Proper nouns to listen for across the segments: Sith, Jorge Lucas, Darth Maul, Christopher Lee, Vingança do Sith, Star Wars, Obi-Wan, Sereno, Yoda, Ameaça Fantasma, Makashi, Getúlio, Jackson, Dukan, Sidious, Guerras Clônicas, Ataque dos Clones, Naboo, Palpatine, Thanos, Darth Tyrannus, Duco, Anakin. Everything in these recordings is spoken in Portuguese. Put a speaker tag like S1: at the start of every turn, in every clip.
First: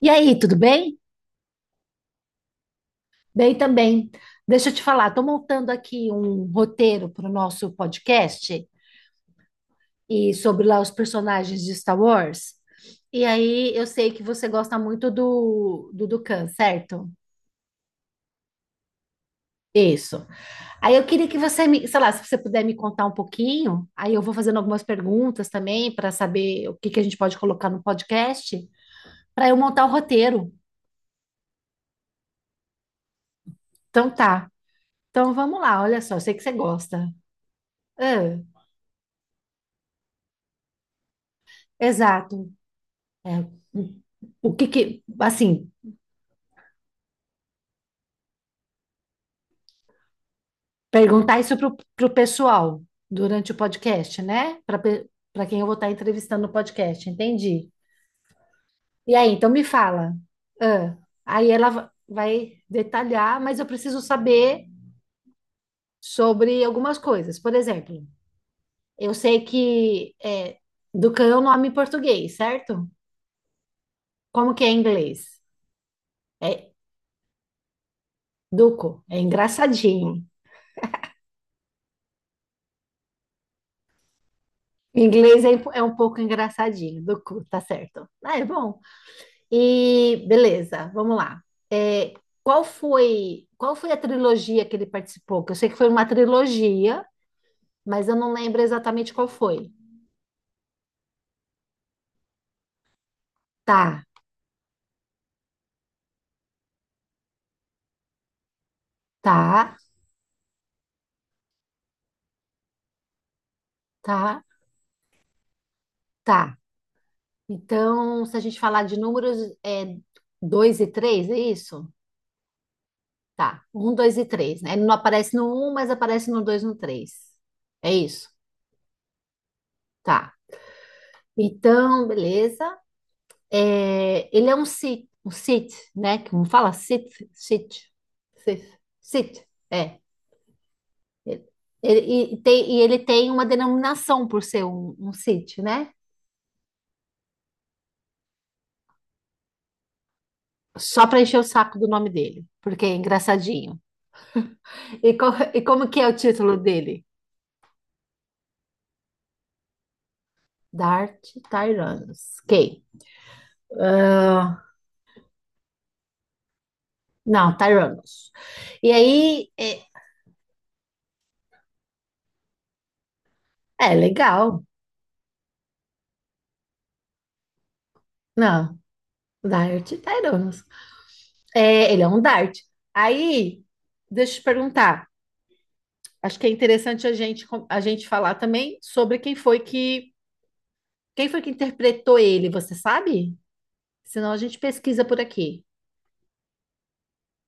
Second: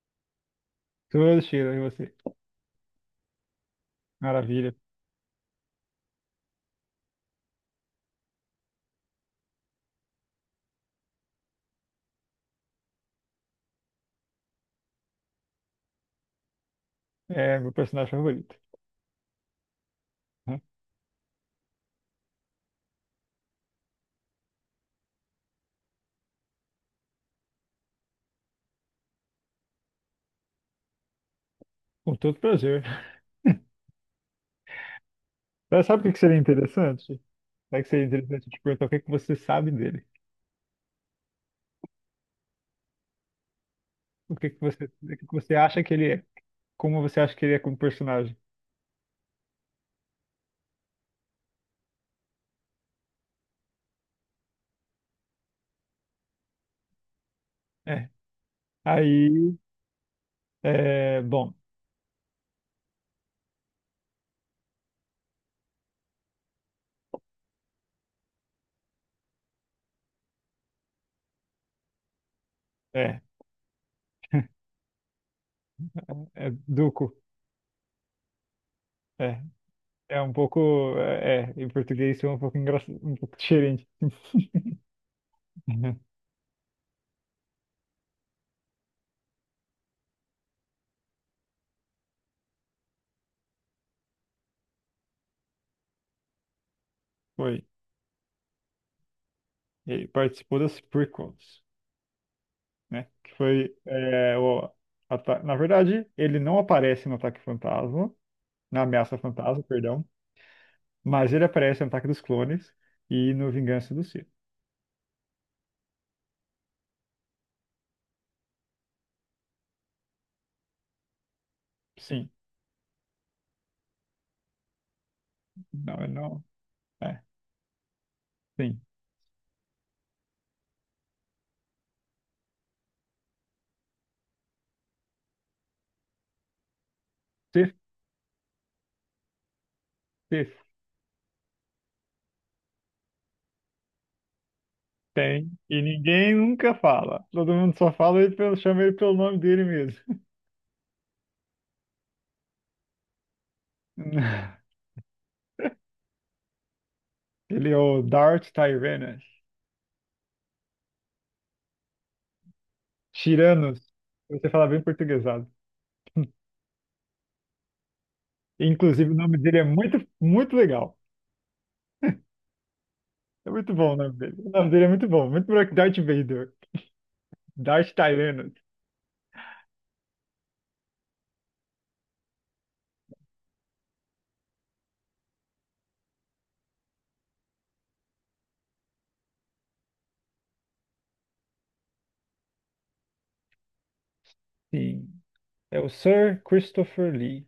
S1: E aí, tudo bem?
S2: Todo cheiro em você.
S1: Bem também. Deixa
S2: Maravilha.
S1: eu te falar, estou montando aqui um roteiro para o nosso podcast e sobre lá os personagens de Star Wars. E aí, eu sei que você gosta muito do Dukan, certo?
S2: É meu personagem favorito.
S1: Isso.
S2: Né?
S1: Aí eu queria que você me, sei lá, se você puder me contar um pouquinho, aí eu vou fazendo algumas perguntas também para saber o que que a gente pode colocar no podcast para eu montar o roteiro.
S2: Com todo prazer.
S1: Então tá. Então vamos lá,
S2: Mas
S1: olha
S2: sabe o que
S1: só,
S2: que
S1: eu sei
S2: seria
S1: que você
S2: interessante?
S1: gosta.
S2: Sabe o que seria interessante
S1: Ah,
S2: te perguntar o que que você sabe dele?
S1: exato. É. O que que,
S2: O que que você
S1: assim,
S2: acha que ele é? Como você acha que ele é como personagem?
S1: perguntar isso pro pessoal durante o podcast, né? Para quem eu vou estar entrevistando no podcast, entendi.
S2: É.
S1: E aí, então
S2: Aí,
S1: me fala. Ah, aí
S2: bom,
S1: ela vai detalhar, mas eu preciso saber sobre algumas coisas. Por exemplo, eu sei que é, Ducan é o nome em português, certo?
S2: é,
S1: Como que é em inglês?
S2: é
S1: É
S2: Duco.
S1: Duco, é
S2: É, é
S1: engraçadinho.
S2: um pouco, em português isso é um pouco engraçado, um pouco diferente.
S1: Em inglês é um pouco engraçadinho, Duco, tá certo. Ah, é bom. E beleza, vamos lá. É, qual foi a trilogia que ele participou? Que eu sei que foi uma trilogia,
S2: Foi.
S1: mas eu não lembro exatamente qual foi.
S2: Ele participou das prequels. Né? Que foi
S1: Tá,
S2: é, o ata- Na verdade, ele não aparece no Ataque Fantasma, na Ameaça Fantasma,
S1: tá,
S2: perdão, mas ele aparece no Ataque dos Clones e no Vingança do Sith.
S1: tá, tá. Então, se a gente falar de números, é 2 e 3, é isso?
S2: Sim.
S1: Tá, um, 2 e três, né? Ele não aparece no um, mas
S2: Não, ele
S1: aparece
S2: não.
S1: no 2 e no três.
S2: É,
S1: É isso?
S2: sim.
S1: Tá. Então, beleza. É, ele é um Sith, né? Como fala? Sith, Sith,
S2: Sith,
S1: Sith, Sith, é.
S2: Sith.
S1: Ele- e ele tem uma denominação por ser um
S2: Tem.
S1: Sith,
S2: E
S1: né?
S2: ninguém nunca fala. Todo mundo só fala ele chama ele pelo nome dele mesmo.
S1: Só para encher o saco do nome dele, porque é engraçadinho. E, co- e como que é o título dele?
S2: Ele é o Darth Tyrannus.
S1: Dart Tyrannus. Quem?
S2: Tiranos. Você
S1: Ah,
S2: fala bem portuguesado.
S1: não, Tyrannus. E
S2: Inclusive, o nome
S1: aí,
S2: dele é
S1: é,
S2: muito, muito legal. É muito bom
S1: é
S2: o nome dele. O
S1: legal.
S2: nome dele é muito bom. Muito melhor que Darth Vader. Darth Tyrannus.
S1: Não, Dart Tyrannus. É, ele é um Dart. Aí, deixa eu te perguntar. Acho que é interessante a gente falar também sobre quem foi que interpretou ele, você sabe? Senão a gente pesquisa
S2: Sim.
S1: por aqui.
S2: É o Sir Christopher Lee.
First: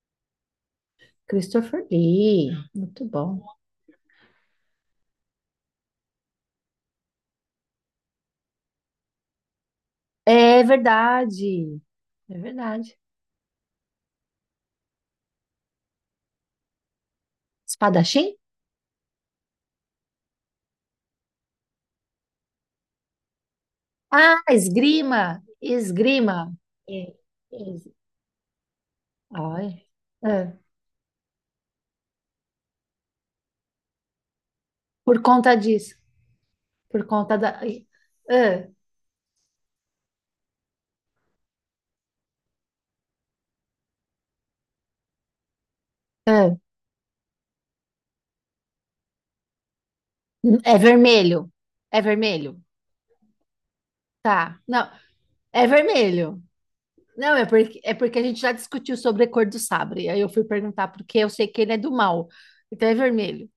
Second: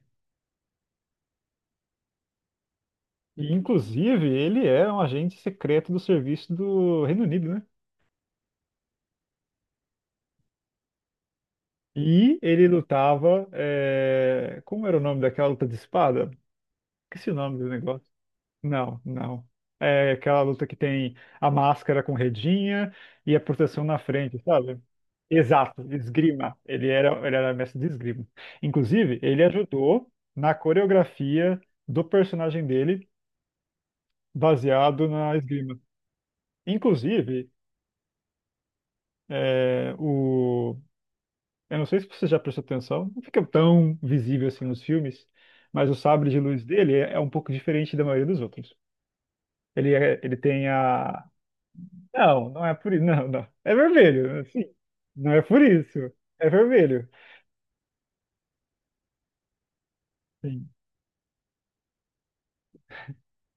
S1: Christopher Lee, muito bom.
S2: E, inclusive, ele é um agente secreto do serviço do Reino Unido, né?
S1: É verdade,
S2: E
S1: é
S2: ele
S1: verdade.
S2: lutava. Como era o nome daquela luta de espada? Esqueci o nome do negócio.
S1: Espadachim?
S2: Não, não. É aquela luta que tem a máscara com redinha e a proteção na frente,
S1: Ah,
S2: sabe?
S1: esgrima,
S2: Exato,
S1: esgrima.
S2: esgrima. Ele
S1: É,
S2: era, ele era mestre de
S1: es-
S2: esgrima. Inclusive, ele
S1: ai,
S2: ajudou
S1: é.
S2: na
S1: É,
S2: coreografia do personagem dele, baseado
S1: por
S2: na
S1: conta
S2: esgrima.
S1: disso, por conta
S2: Inclusive,
S1: da. Ai, É,
S2: é, o... eu não sei se você já prestou atenção, não fica tão visível assim nos filmes, mas o sabre de
S1: é.
S2: luz dele é um pouco diferente da maioria dos outros. Ele tem
S1: É
S2: a.
S1: vermelho, é
S2: Não,
S1: vermelho.
S2: não é por isso. Não, não. É vermelho,
S1: Tá,
S2: sim.
S1: não,
S2: Não é por
S1: é
S2: isso.
S1: vermelho.
S2: É vermelho.
S1: Não, é porque a gente já discutiu sobre a cor do sabre. Aí eu fui
S2: Sim.
S1: perguntar porque eu sei que ele é do mal. Então é vermelho.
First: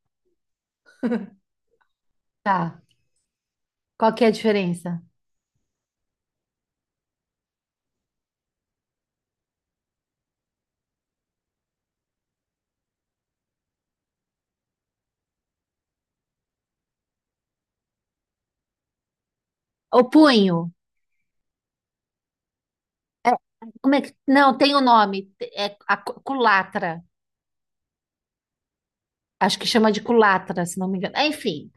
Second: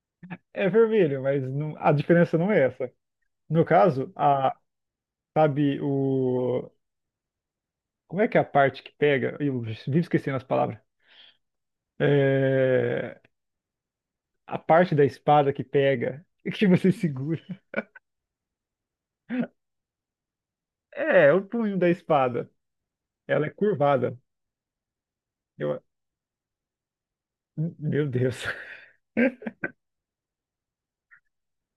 S2: É vermelho, mas a diferença não é
S1: Tá.
S2: essa. No caso,
S1: Qual que é a diferença?
S2: sabe, o. Como é que é a parte que pega? Eu vivo esquecendo as palavras. É, a parte da espada que pega, que você segura.
S1: O punho.
S2: É, o punho da espada.
S1: É,
S2: Ela é curvada.
S1: não, tem o nome. É
S2: Eu-
S1: a culatra.
S2: Meu Deus.
S1: Acho que chama de culatra, se não me engano. É, enfim.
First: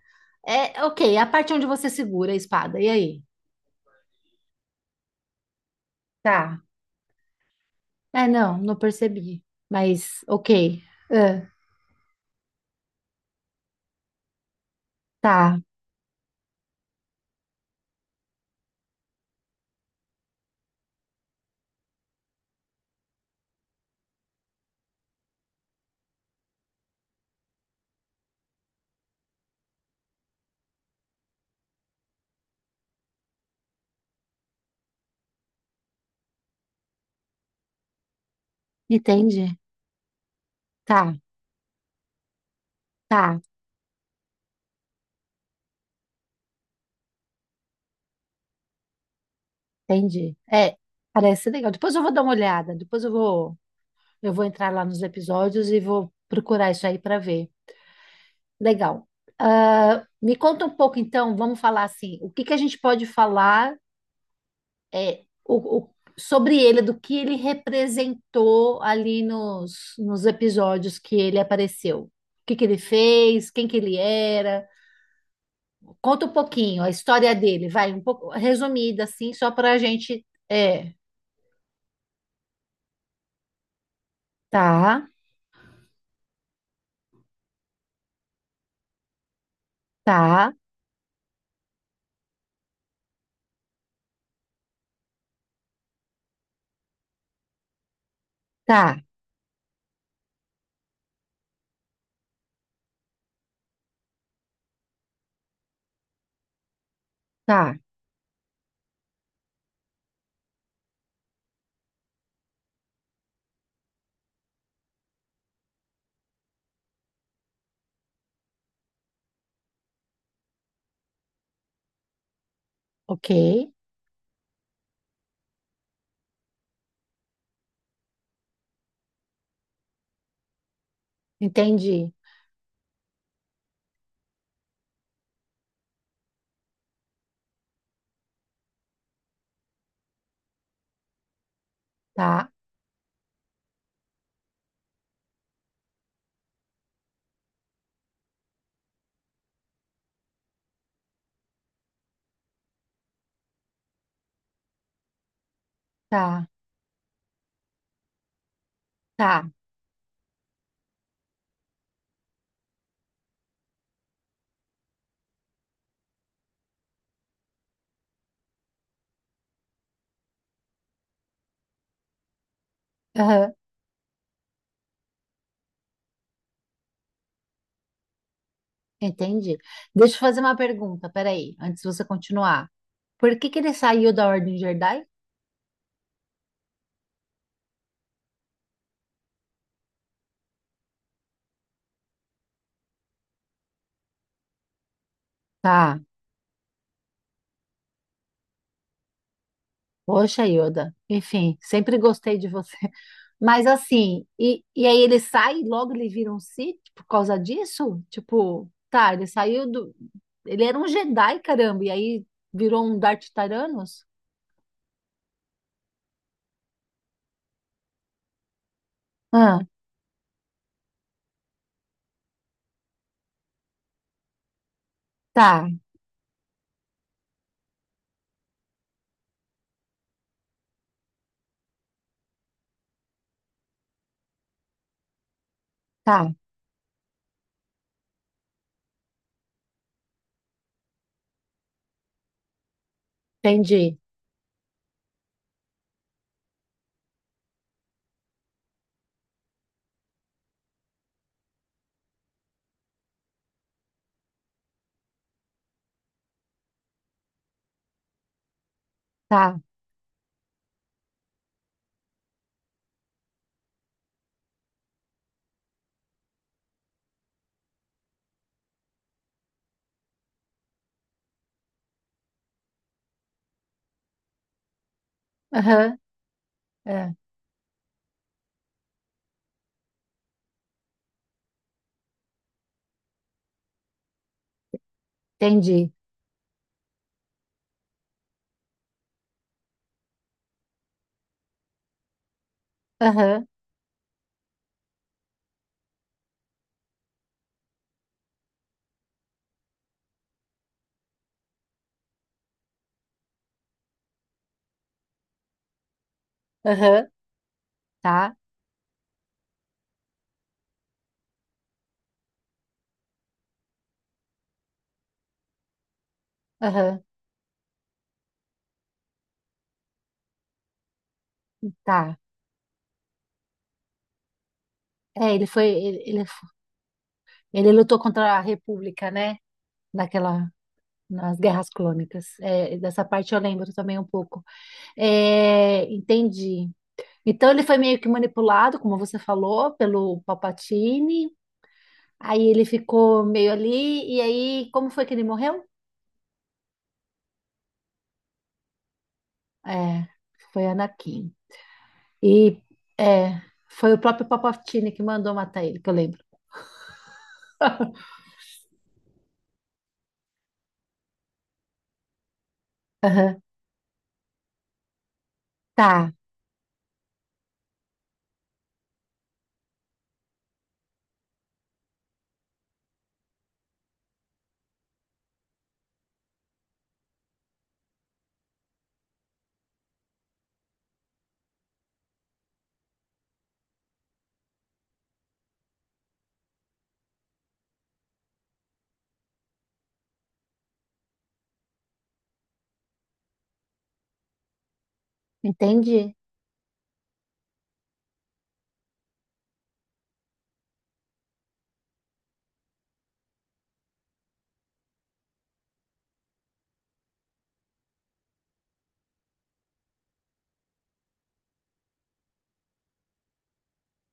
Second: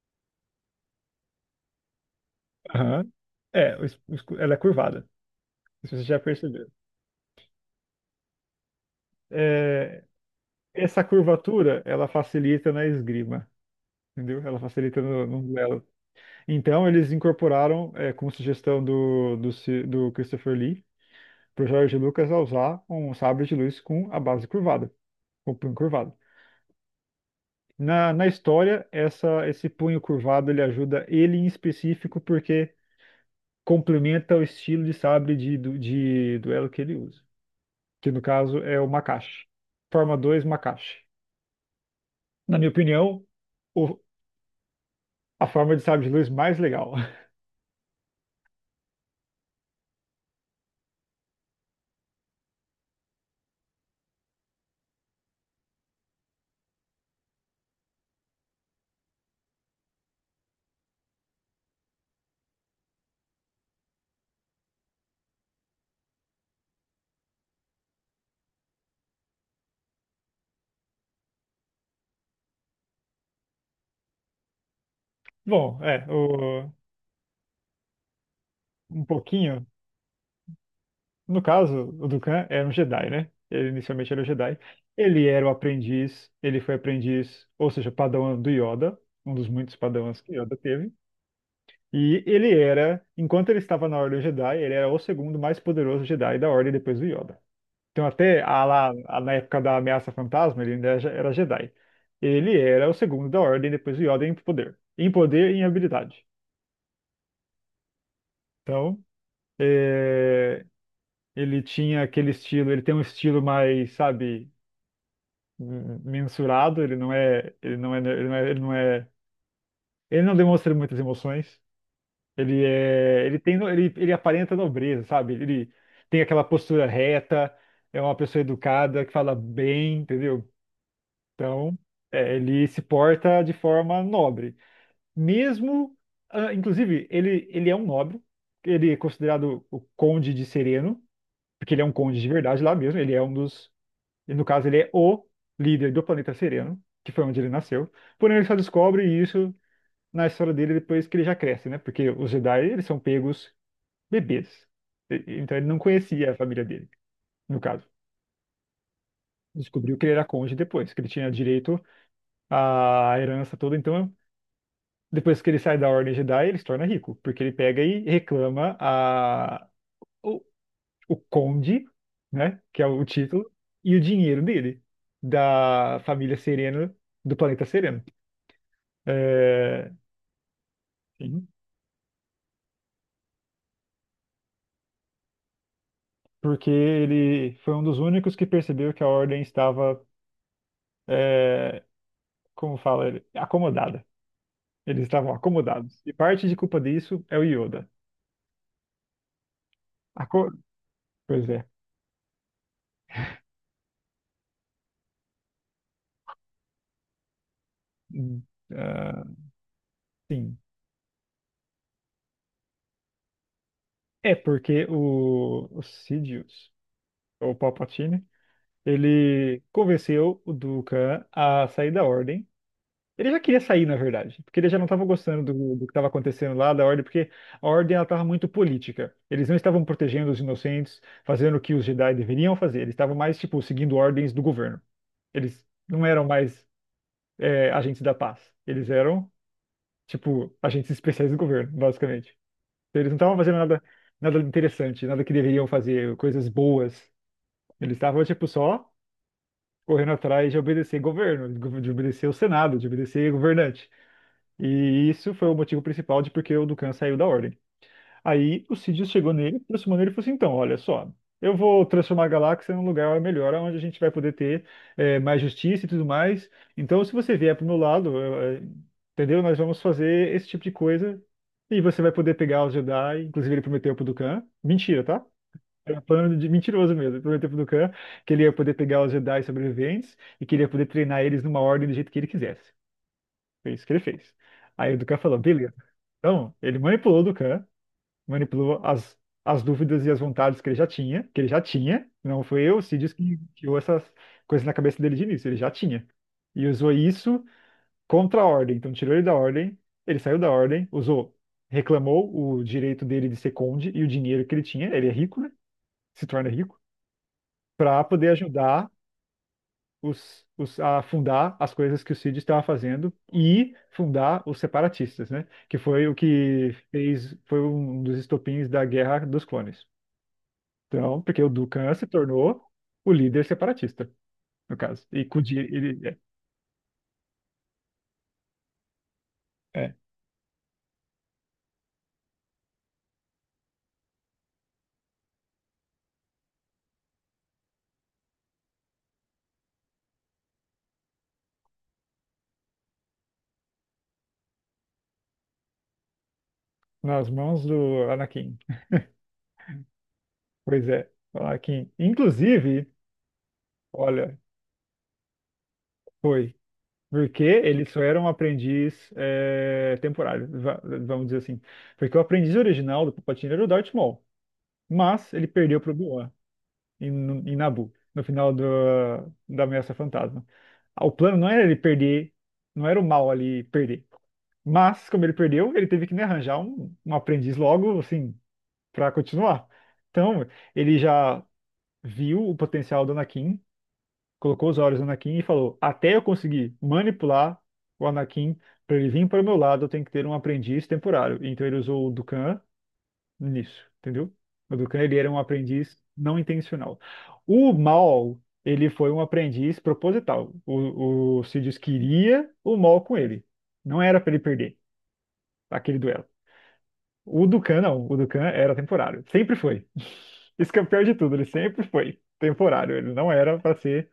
S1: É, ok, a parte onde você segura a espada. E
S2: Aham.
S1: aí?
S2: É, o es- o escu- Ela é curvada. Se você já
S1: Tá.
S2: percebeu.
S1: É, não, não percebi.
S2: É,
S1: Mas, ok.
S2: Essa
S1: É,
S2: curvatura, ela facilita na esgrima, entendeu? Ela facilita no
S1: tá.
S2: duelo. Então, eles incorporaram, com sugestão do Christopher Lee, para o Jorge Lucas a usar um sabre de luz com a base curvada, com o punho curvado. Na história, esse punho curvado, ele ajuda ele em específico porque complementa o estilo de sabre de duelo que ele usa, que no caso é o Makashi.
S1: Entendi.
S2: Forma 2 Makashi.
S1: Tá,
S2: Na minha opinião,
S1: tá.
S2: o- a forma de sabre de luz mais legal.
S1: Entendi. É, parece legal. Depois eu vou dar uma olhada. Eu vou entrar lá nos episódios e vou procurar isso aí para ver. Legal. Ah, me conta um pouco, então, vamos falar assim, o que que a gente pode falar sobre ele, do que ele representou ali nos episódios que ele apareceu. O que que ele fez, quem que ele era.
S2: Bom,
S1: Conta um pouquinho a história dele, vai, um pouco
S2: um
S1: resumida, assim, só
S2: pouquinho.
S1: para a gente. É,
S2: No caso, o Dukan era um Jedi, né? Ele inicialmente era um Jedi.
S1: tá,
S2: Ele era o aprendiz, ele foi aprendiz, ou seja, padawan do Yoda, um dos muitos padawans que
S1: tá,
S2: Yoda teve. E ele era, enquanto ele estava na Ordem Jedi, ele era o segundo mais poderoso Jedi da Ordem depois do Yoda. Então, até
S1: tá,
S2: na época da Ameaça Fantasma, ele ainda era Jedi. Ele era o segundo da Ordem depois do Yoda em poder, e em habilidade.
S1: tá,
S2: Então. é, Ele tinha aquele estilo, ele tem um estilo mais, sabe, mensurado, ele não demonstra muitas emoções. Ele é,
S1: ok,
S2: ele tem, no- ele aparenta nobreza, sabe? Ele tem aquela postura reta, é uma pessoa educada, que fala bem, entendeu? Então,
S1: entendi,
S2: ele se porta de forma nobre. Mesmo, inclusive, ele é um nobre, ele é considerado o conde de Sereno, porque ele é um conde de
S1: tá,
S2: verdade lá mesmo, ele é um dos. E no caso, ele é o líder do planeta Sereno, que foi onde ele nasceu. Porém, ele só descobre isso na história dele depois que ele já cresce, né? Porque os Jedi, eles são pegos bebês. Então, ele não conhecia a
S1: tá.
S2: família dele, no caso.
S1: Tá.
S2: Descobriu que ele era cônjuge depois, que ele tinha direito à herança toda. Então, depois que ele sai da Ordem Jedi, ele se torna rico, porque ele pega e reclama o, o conde, né? Que é o título,
S1: Aham,
S2: e o dinheiro dele, da família Sereno, do planeta Sereno.
S1: entendi.
S2: É,
S1: Deixa eu fazer uma pergunta,
S2: sim,
S1: peraí, antes de você continuar. Por que que ele saiu da Ordem Jedi?
S2: porque ele foi um dos únicos que percebeu que a ordem estava, é, como fala ele, acomodada. Eles estavam
S1: Tá,
S2: acomodados. E parte de culpa disso é o Yoda.
S1: poxa,
S2: Aco-
S1: Yoda.
S2: Pois
S1: Enfim,
S2: é.
S1: sempre gostei de você. Mas assim, e aí ele sai e logo ele vira um Sith por causa disso?
S2: Hum,
S1: Tipo, tá,
S2: ah,
S1: ele saiu do.
S2: sim.
S1: Ele era um Jedi, caramba, e aí virou um Darth Tyrannus?
S2: É porque o Sidious, ou Palpatine,
S1: Ah,
S2: ele convenceu o Dukan a sair da ordem. Ele já queria sair, na verdade, porque ele já não estava gostando
S1: tá,
S2: do que estava acontecendo lá, da Ordem, porque a Ordem ela estava muito política. Eles não estavam protegendo os inocentes, fazendo o que os Jedi deveriam fazer. Eles estavam mais, tipo, seguindo ordens do governo. Eles não eram
S1: tá,
S2: mais agentes da paz. Eles eram, tipo, agentes especiais do governo, basicamente. Então, eles não estavam fazendo nada,
S1: entendi.
S2: nada interessante, nada que deveriam fazer, coisas boas. Eles estavam, tipo, só correndo atrás de obedecer governo, de obedecer o Senado, de obedecer governante. E isso foi o motivo principal de porque o Dukan saiu da Ordem. Aí o Sidious chegou nele,
S1: Tá,
S2: aproximou nele e falou assim: então, olha só, eu vou transformar a galáxia num lugar melhor, onde a gente vai poder ter mais justiça e tudo mais. Então, se você vier pro meu lado, entendeu? Nós vamos fazer esse tipo de coisa e você vai poder pegar os Jedi. Inclusive, ele prometeu pro Dukan. Mentira, tá? Era
S1: aham,
S2: um plano de mentiroso
S1: é,
S2: mesmo. Ele prometeu pro Dukan que ele ia poder pegar os Jedi sobreviventes e que ele ia poder treinar eles numa ordem do jeito que ele quisesse. Foi isso que ele fez. Aí o Dukan falou, beleza.
S1: entendi.
S2: Então, ele manipulou o Dukan, manipulou as dúvidas e as vontades que ele já tinha, que ele já tinha. Não foi eu, o Sidious, que
S1: Aham,
S2: tirou essas coisas na cabeça dele de início, ele já tinha. E usou isso contra a ordem. Então, tirou ele da ordem, ele saiu da ordem, usou, reclamou o direito dele de ser conde e o dinheiro que ele tinha, ele é rico, né? Se torna rico,
S1: aham,
S2: para poder
S1: tá,
S2: ajudar a fundar as coisas que o Cid estava fazendo e fundar os separatistas, né? Que foi o que
S1: aham,
S2: fez, foi um dos estopins da Guerra dos Clones. Então, porque o Dukan se
S1: tá.
S2: tornou o líder separatista, no caso. E
S1: É,
S2: com o
S1: ele
S2: di-
S1: foi, ele,
S2: ele
S1: ele lutou contra a República, né?
S2: é, é,
S1: Naquela, nas Guerras Clônicas. É, dessa parte eu lembro também um pouco. É, entendi. Então ele foi meio que manipulado, como você falou, pelo Palpatine. Aí ele ficou meio ali. E aí, como foi que ele morreu?
S2: nas mãos do Anakin.
S1: É, foi
S2: Pois é,
S1: Anakin.
S2: o Anakin.
S1: E
S2: Inclusive,
S1: é, foi o próprio
S2: olha,
S1: Palpatine que mandou matar ele, que eu lembro.
S2: foi. Porque ele só era um aprendiz temporário, vamos dizer assim. Porque o aprendiz original do
S1: Aham.
S2: Palpatine era o Darth Maul. Mas ele perdeu para o
S1: Tá,
S2: Obi-Wan em Naboo, no final da Ameaça Fantasma. Ah, o plano não era ele perder, não era o mal ali perder. Mas, como ele perdeu, ele teve que, né, arranjar um, um aprendiz logo, assim, para continuar. Então, ele já viu o potencial do Anakin, colocou os olhos no Anakin e falou: Até eu conseguir manipular o Anakin para ele vir para o meu lado, eu tenho que ter um aprendiz temporário. Então, ele usou o Dukan nisso, entendeu? O Dukan, ele era um aprendiz
S1: entendi.
S2: não intencional. O Mal, ele foi um aprendiz proposital. O Sidious queria o Mal com ele. Não era para ele perder aquele duelo. O Dukan, não. O Dukan era temporário. Sempre foi. Isso que é o pior de tudo, ele sempre foi temporário. Ele não era para ser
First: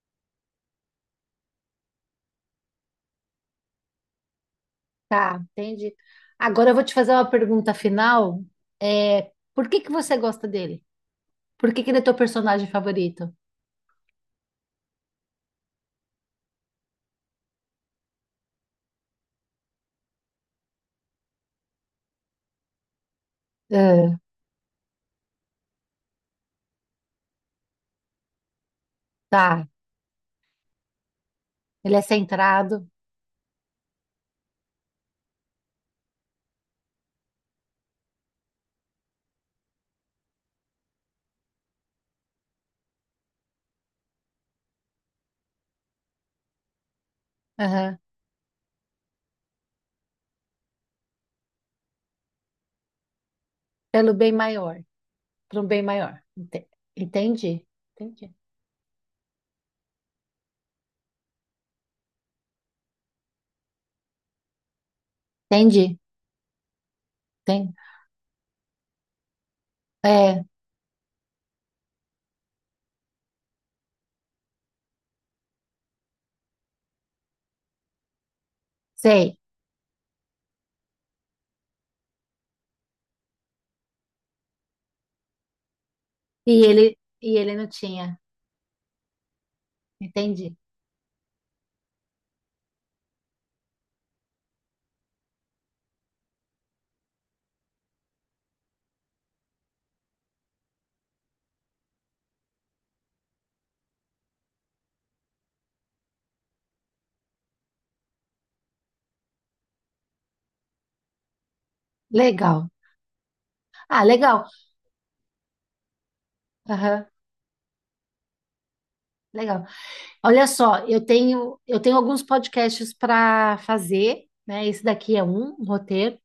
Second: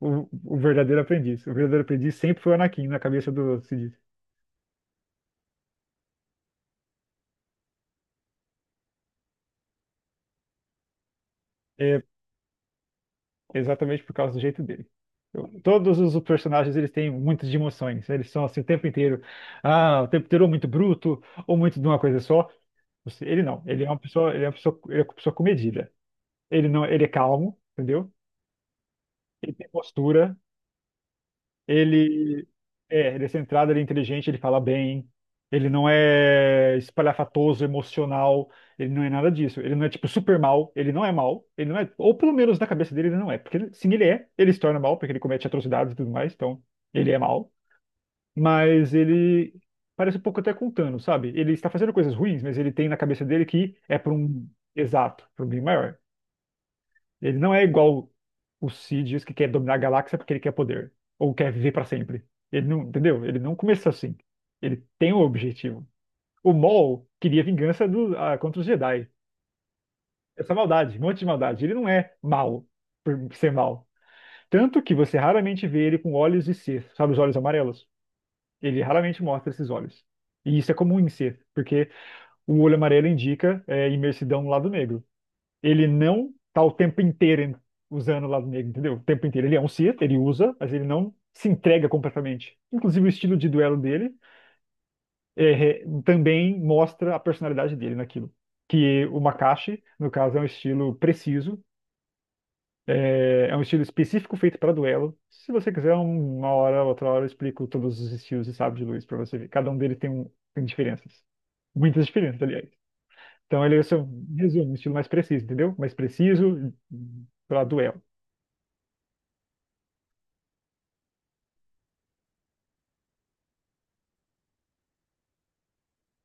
S2: o verdadeiro aprendiz. O verdadeiro aprendiz sempre foi o Anakin na cabeça do Sidious.
S1: Tá, entendi. Agora eu vou te fazer uma pergunta final. É, por que que você gosta dele? Por que que ele é teu personagem favorito?
S2: Exatamente por causa do jeito dele. Todos os personagens eles têm muitas de emoções. Eles são assim o tempo inteiro. Ah, o tempo inteiro ou muito bruto ou muito de uma coisa só. Ele não.
S1: Ah,
S2: Ele é uma pessoa comedida. Ele não. Ele é calmo, entendeu? Ele tem
S1: tá,
S2: postura.
S1: ele é
S2: Ele
S1: centrado,
S2: ele é centrado, ele é inteligente, ele fala bem. Ele não é espalhafatoso, emocional. Ele não é nada disso. Ele não é tipo super mal. Ele não é mal. Ele não é, ou pelo menos na cabeça dele ele não é, porque sim, ele é. Ele se torna mal porque ele comete atrocidades e tudo mais. Então ele é mal.
S1: aham,
S2: Mas ele parece um pouco até com o Thanos, sabe? Ele está fazendo coisas ruins, mas ele tem na cabeça dele que é para
S1: pelo bem
S2: um,
S1: maior,
S2: exato, para um bem
S1: para um bem
S2: maior.
S1: maior.
S2: Ele não é
S1: Entendi,
S2: igual
S1: entendi,
S2: o Sidious que quer dominar a galáxia porque ele quer poder ou quer viver pra sempre. Ele não, entendeu? Ele não começou assim. Ele tem um objetivo.
S1: entendi,
S2: O Maul queria
S1: entendi.
S2: vingança ah, contra os Jedi.
S1: É,
S2: Essa maldade, um monte de maldade. Ele não é mau por ser mau. Tanto que você raramente vê ele com olhos de Sith, sabe, os olhos amarelos. Ele raramente
S1: sei.
S2: mostra esses olhos. E isso é comum em Sith, porque o olho amarelo indica imersidão no lado negro. Ele não
S1: E
S2: tá o
S1: ele,
S2: tempo
S1: e
S2: inteiro
S1: ele não tinha.
S2: usando o lado negro, entendeu? O tempo inteiro. Ele é um Sith, ele usa,
S1: Entendi.
S2: mas ele não se entrega completamente. Inclusive, o estilo de duelo dele também mostra a personalidade dele naquilo. Que o Makashi, no caso, é um estilo preciso, é um estilo específico feito para duelo. Se você quiser, uma hora, outra hora, eu explico todos os estilos e sabres de luz para você ver. Cada um deles tem diferenças. Muitas diferenças, aliás.
S1: Legal.
S2: Então, ele é o
S1: Ah,
S2: seu
S1: legal.
S2: resumo, um estilo mais preciso, entendeu? Mais preciso
S1: Aham,
S2: para duelo.
S1: legal. Olha só, eu tenho alguns podcasts para fazer, né? Esse daqui é um roteiro.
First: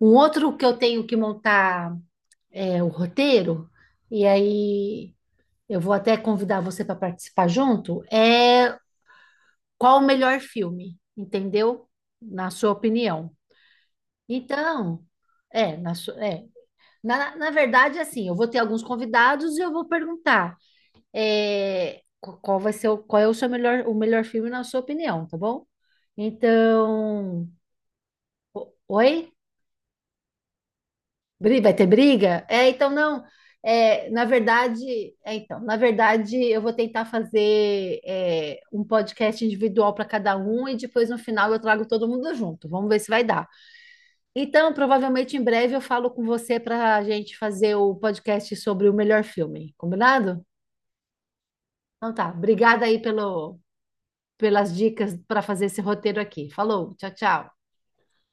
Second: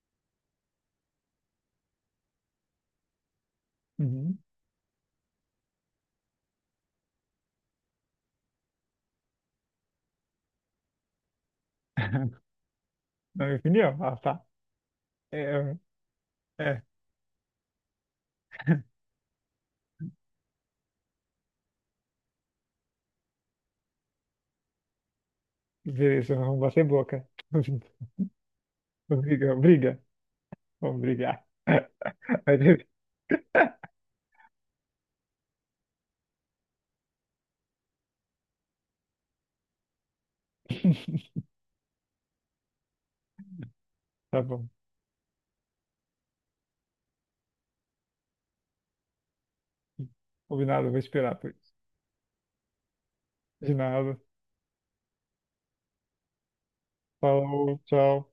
S1: Um outro que eu tenho que montar é o roteiro, e
S2: Uhum.
S1: aí eu vou até convidar você para participar junto, é qual o melhor filme, entendeu? Na sua opinião.
S2: Na minha opinião, ah, tá.
S1: Então,
S2: É,
S1: é, na, su- é.
S2: é.
S1: Na verdade, assim, eu vou ter alguns convidados e eu vou perguntar qual vai ser qual é o melhor filme na sua opinião, tá bom?
S2: Beleza, vamos bater boca.
S1: Então, oi?
S2: Briga, briga. Vamos brigar.
S1: Vai ter
S2: Mas
S1: briga? É,
S2: beleza.
S1: então não. Então, na verdade, eu vou tentar fazer um podcast individual para cada um e depois no final eu trago todo mundo junto. Vamos ver se vai dar.
S2: Tá bom.
S1: Então, provavelmente em breve eu falo com você para a gente fazer o podcast sobre o melhor filme, combinado?
S2: Combinado, vou esperar por isso.
S1: Então tá. Obrigada aí
S2: De nada.
S1: pelas dicas para fazer esse roteiro aqui. Falou, tchau, tchau.
S2: Falou, tchau.